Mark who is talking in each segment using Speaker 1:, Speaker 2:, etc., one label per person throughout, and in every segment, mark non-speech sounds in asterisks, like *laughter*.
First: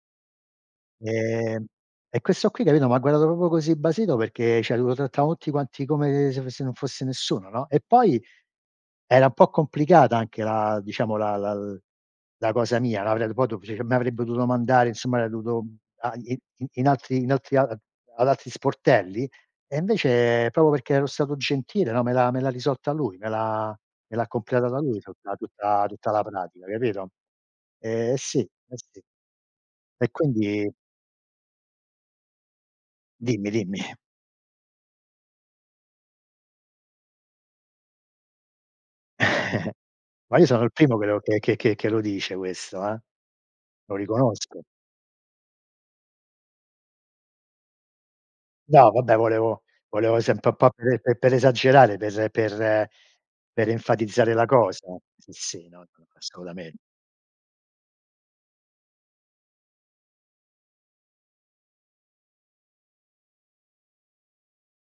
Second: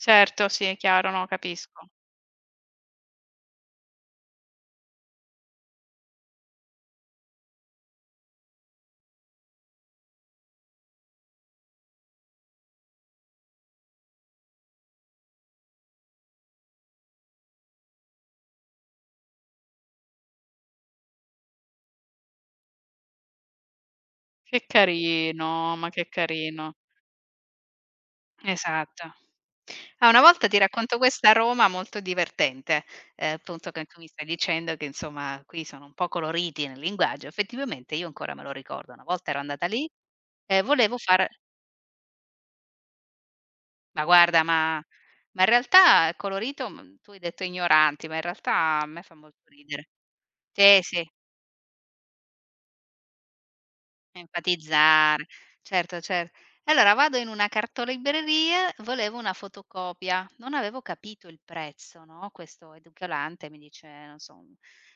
Speaker 1: Certo, sì, è chiaro, no,
Speaker 2: Ehm,
Speaker 1: capisco.
Speaker 2: e questo qui, capito, m'ha guardato proprio così basito perché cioè lo trattavano tutti quanti come se fo se non fosse nessuno, no? E poi era un po' complicata anche la diciamo, la la la cosa mia. *unintelligible* m' avrebbe dovuto mandare insomma *unintelligible* dovuto i in altri in altri ad altri sportelli e, invece, proprio perché ero stato gentile, no, me l'ha me l'ha risolta lui. Me l'ha me l'ha
Speaker 1: Che
Speaker 2: completata lui tutta
Speaker 1: carino,
Speaker 2: tutta
Speaker 1: ma che
Speaker 2: tutta la pratica
Speaker 1: carino.
Speaker 2: capito? Eh sì, eh sì.
Speaker 1: Esatto. Ah,
Speaker 2: E
Speaker 1: una volta ti
Speaker 2: quindi
Speaker 1: racconto questo a Roma molto divertente: ehm,
Speaker 2: Dimmi,
Speaker 1: appunto, che
Speaker 2: dimmi.
Speaker 1: tu mi stai dicendo che, insomma, qui sono un po' coloriti nel linguaggio, effettivamente io ancora me lo ricordo. Una volta ero andata
Speaker 2: *chuckles*
Speaker 1: lì
Speaker 2: Ma io sono
Speaker 1: e
Speaker 2: il
Speaker 1: volevo
Speaker 2: primo che lo
Speaker 1: far
Speaker 2: che che che lo dice questo, eh. Lo
Speaker 1: Ma, guarda,
Speaker 2: riconosco.
Speaker 1: ma ma, in realtà, è colorito, mhmm, tu hai detto ignoranti, ma, in realtà, a
Speaker 2: No,
Speaker 1: me fa
Speaker 2: vabbè
Speaker 1: molto
Speaker 2: volevo
Speaker 1: ridere.
Speaker 2: volevo sempre un po'
Speaker 1: Sì, sì.
Speaker 2: per per esagerare, per per per enfatizzare la cosa.
Speaker 1: Enfatizzare,
Speaker 2: Sì, sì, no,
Speaker 1: certo,
Speaker 2: no,
Speaker 1: cer
Speaker 2: assolutamente.
Speaker 1: allora, vado in una cartolibreria, volevo una fotocopia, non avevo capito il prezzo, no? Questo edicolante mi dice, non so,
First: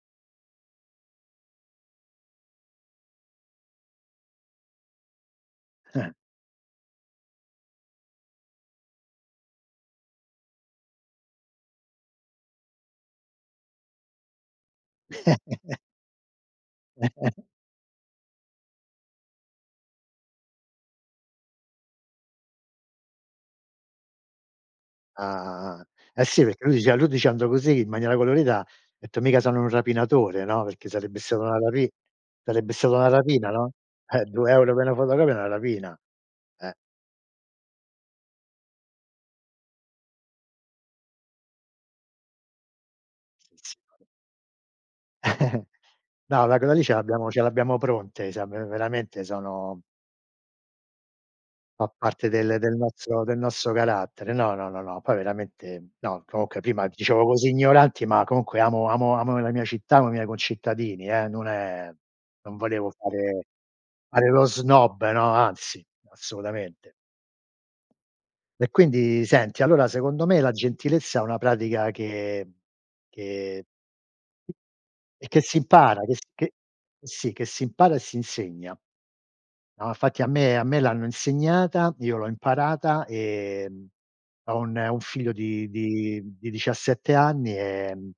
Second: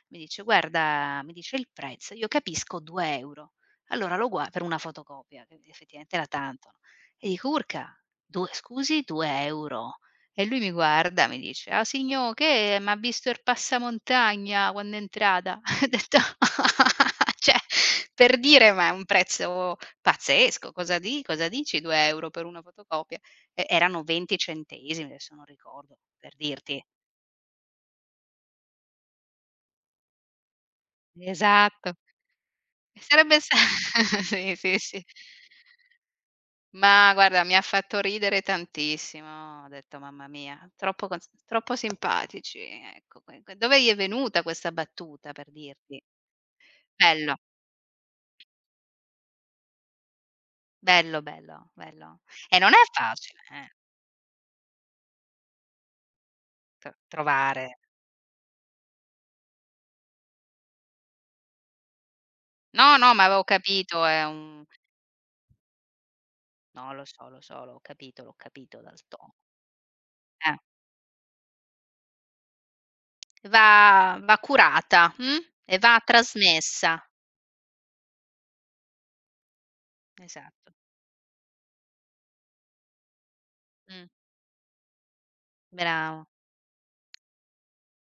Speaker 1: mi dice: "Guarda" mi dice il prezzo, io capisco 2€. Allora lo guar per una fotocopia, che
Speaker 2: Eh, eh.
Speaker 1: effettivamente era tanto, no? E dico "Urca, 2 scusi, 2€?" E lui mi guarda e mi dice "A signo', che m'ha visto er passamontagna quanno è entrata?"
Speaker 2: *laughs*
Speaker 1: Ho detto,
Speaker 2: *laughs*
Speaker 1: cioè per dire, ma è un prezzo pazzesco: "Cosa di cosa dici, 2 € per una fotocopia?" E erano 20 centesimi
Speaker 2: Ah,
Speaker 1: adesso non
Speaker 2: ah, ah.
Speaker 1: ricordo,
Speaker 2: Eh
Speaker 1: per
Speaker 2: sì perché lui
Speaker 1: dirti.
Speaker 2: diceva lui dicendo così in maniera colorita, ha detto: "Mica sono un rapinatore." No, perché sarebbe stata una rapi
Speaker 1: Esatto.
Speaker 2: sarebbe stata una
Speaker 1: Sarebbe
Speaker 2: rapina,
Speaker 1: sta
Speaker 2: no, eh 2
Speaker 1: sì,
Speaker 2: euro
Speaker 1: sì,
Speaker 2: per una
Speaker 1: sì.
Speaker 2: fotocopia è una rapina. Eh.
Speaker 1: Ma, guarda, mi ha fatto ridere tantissimo. Ho detto mamma mia, troppo cos troppo simpatici ecco, *unintelligible* dove gli è
Speaker 2: *unintelligible*
Speaker 1: venuta questa battuta per
Speaker 2: *chuckles*
Speaker 1: dirti?
Speaker 2: No ma quella lì, ce l'abbiamo
Speaker 1: Bello.
Speaker 2: ce l'abbiamo pronte, siam veramente sono
Speaker 1: Bello, bello,
Speaker 2: Fa
Speaker 1: bello.
Speaker 2: parte del
Speaker 1: E non
Speaker 2: del
Speaker 1: è
Speaker 2: nostro del
Speaker 1: facile, eh
Speaker 2: nostro carattere. No, no, no, poi veramente no. Comunque prima
Speaker 1: t
Speaker 2: dicevo così
Speaker 1: trovare
Speaker 2: ignoranti, ma comunque amo amo amo la mia città, amo i miei concittadini, eh, non è non volevo
Speaker 1: No, no, ma avevo
Speaker 2: fare
Speaker 1: capito, è
Speaker 2: fare lo
Speaker 1: un
Speaker 2: snob, no, anzi, assolutamente.
Speaker 1: No, lo so, lo so, l'ho capito, l'ho
Speaker 2: E
Speaker 1: capito dal
Speaker 2: quindi,
Speaker 1: tono.
Speaker 2: senti, allora secondo me la
Speaker 1: Eh.
Speaker 2: gentilezza è una pratica che che
Speaker 1: Va va curata,
Speaker 2: e
Speaker 1: mhmm,
Speaker 2: che si
Speaker 1: e va
Speaker 2: impara, che s che
Speaker 1: trasmessa.
Speaker 2: sì, che si impara e si insegna. No, infatti, a me a
Speaker 1: Esatto.
Speaker 2: me l'hanno insegnata, io l'ho imparata. Ehm,
Speaker 1: Mh.
Speaker 2: ho un un figlio di di
Speaker 1: Bravo.
Speaker 2: di 17 anni, ehm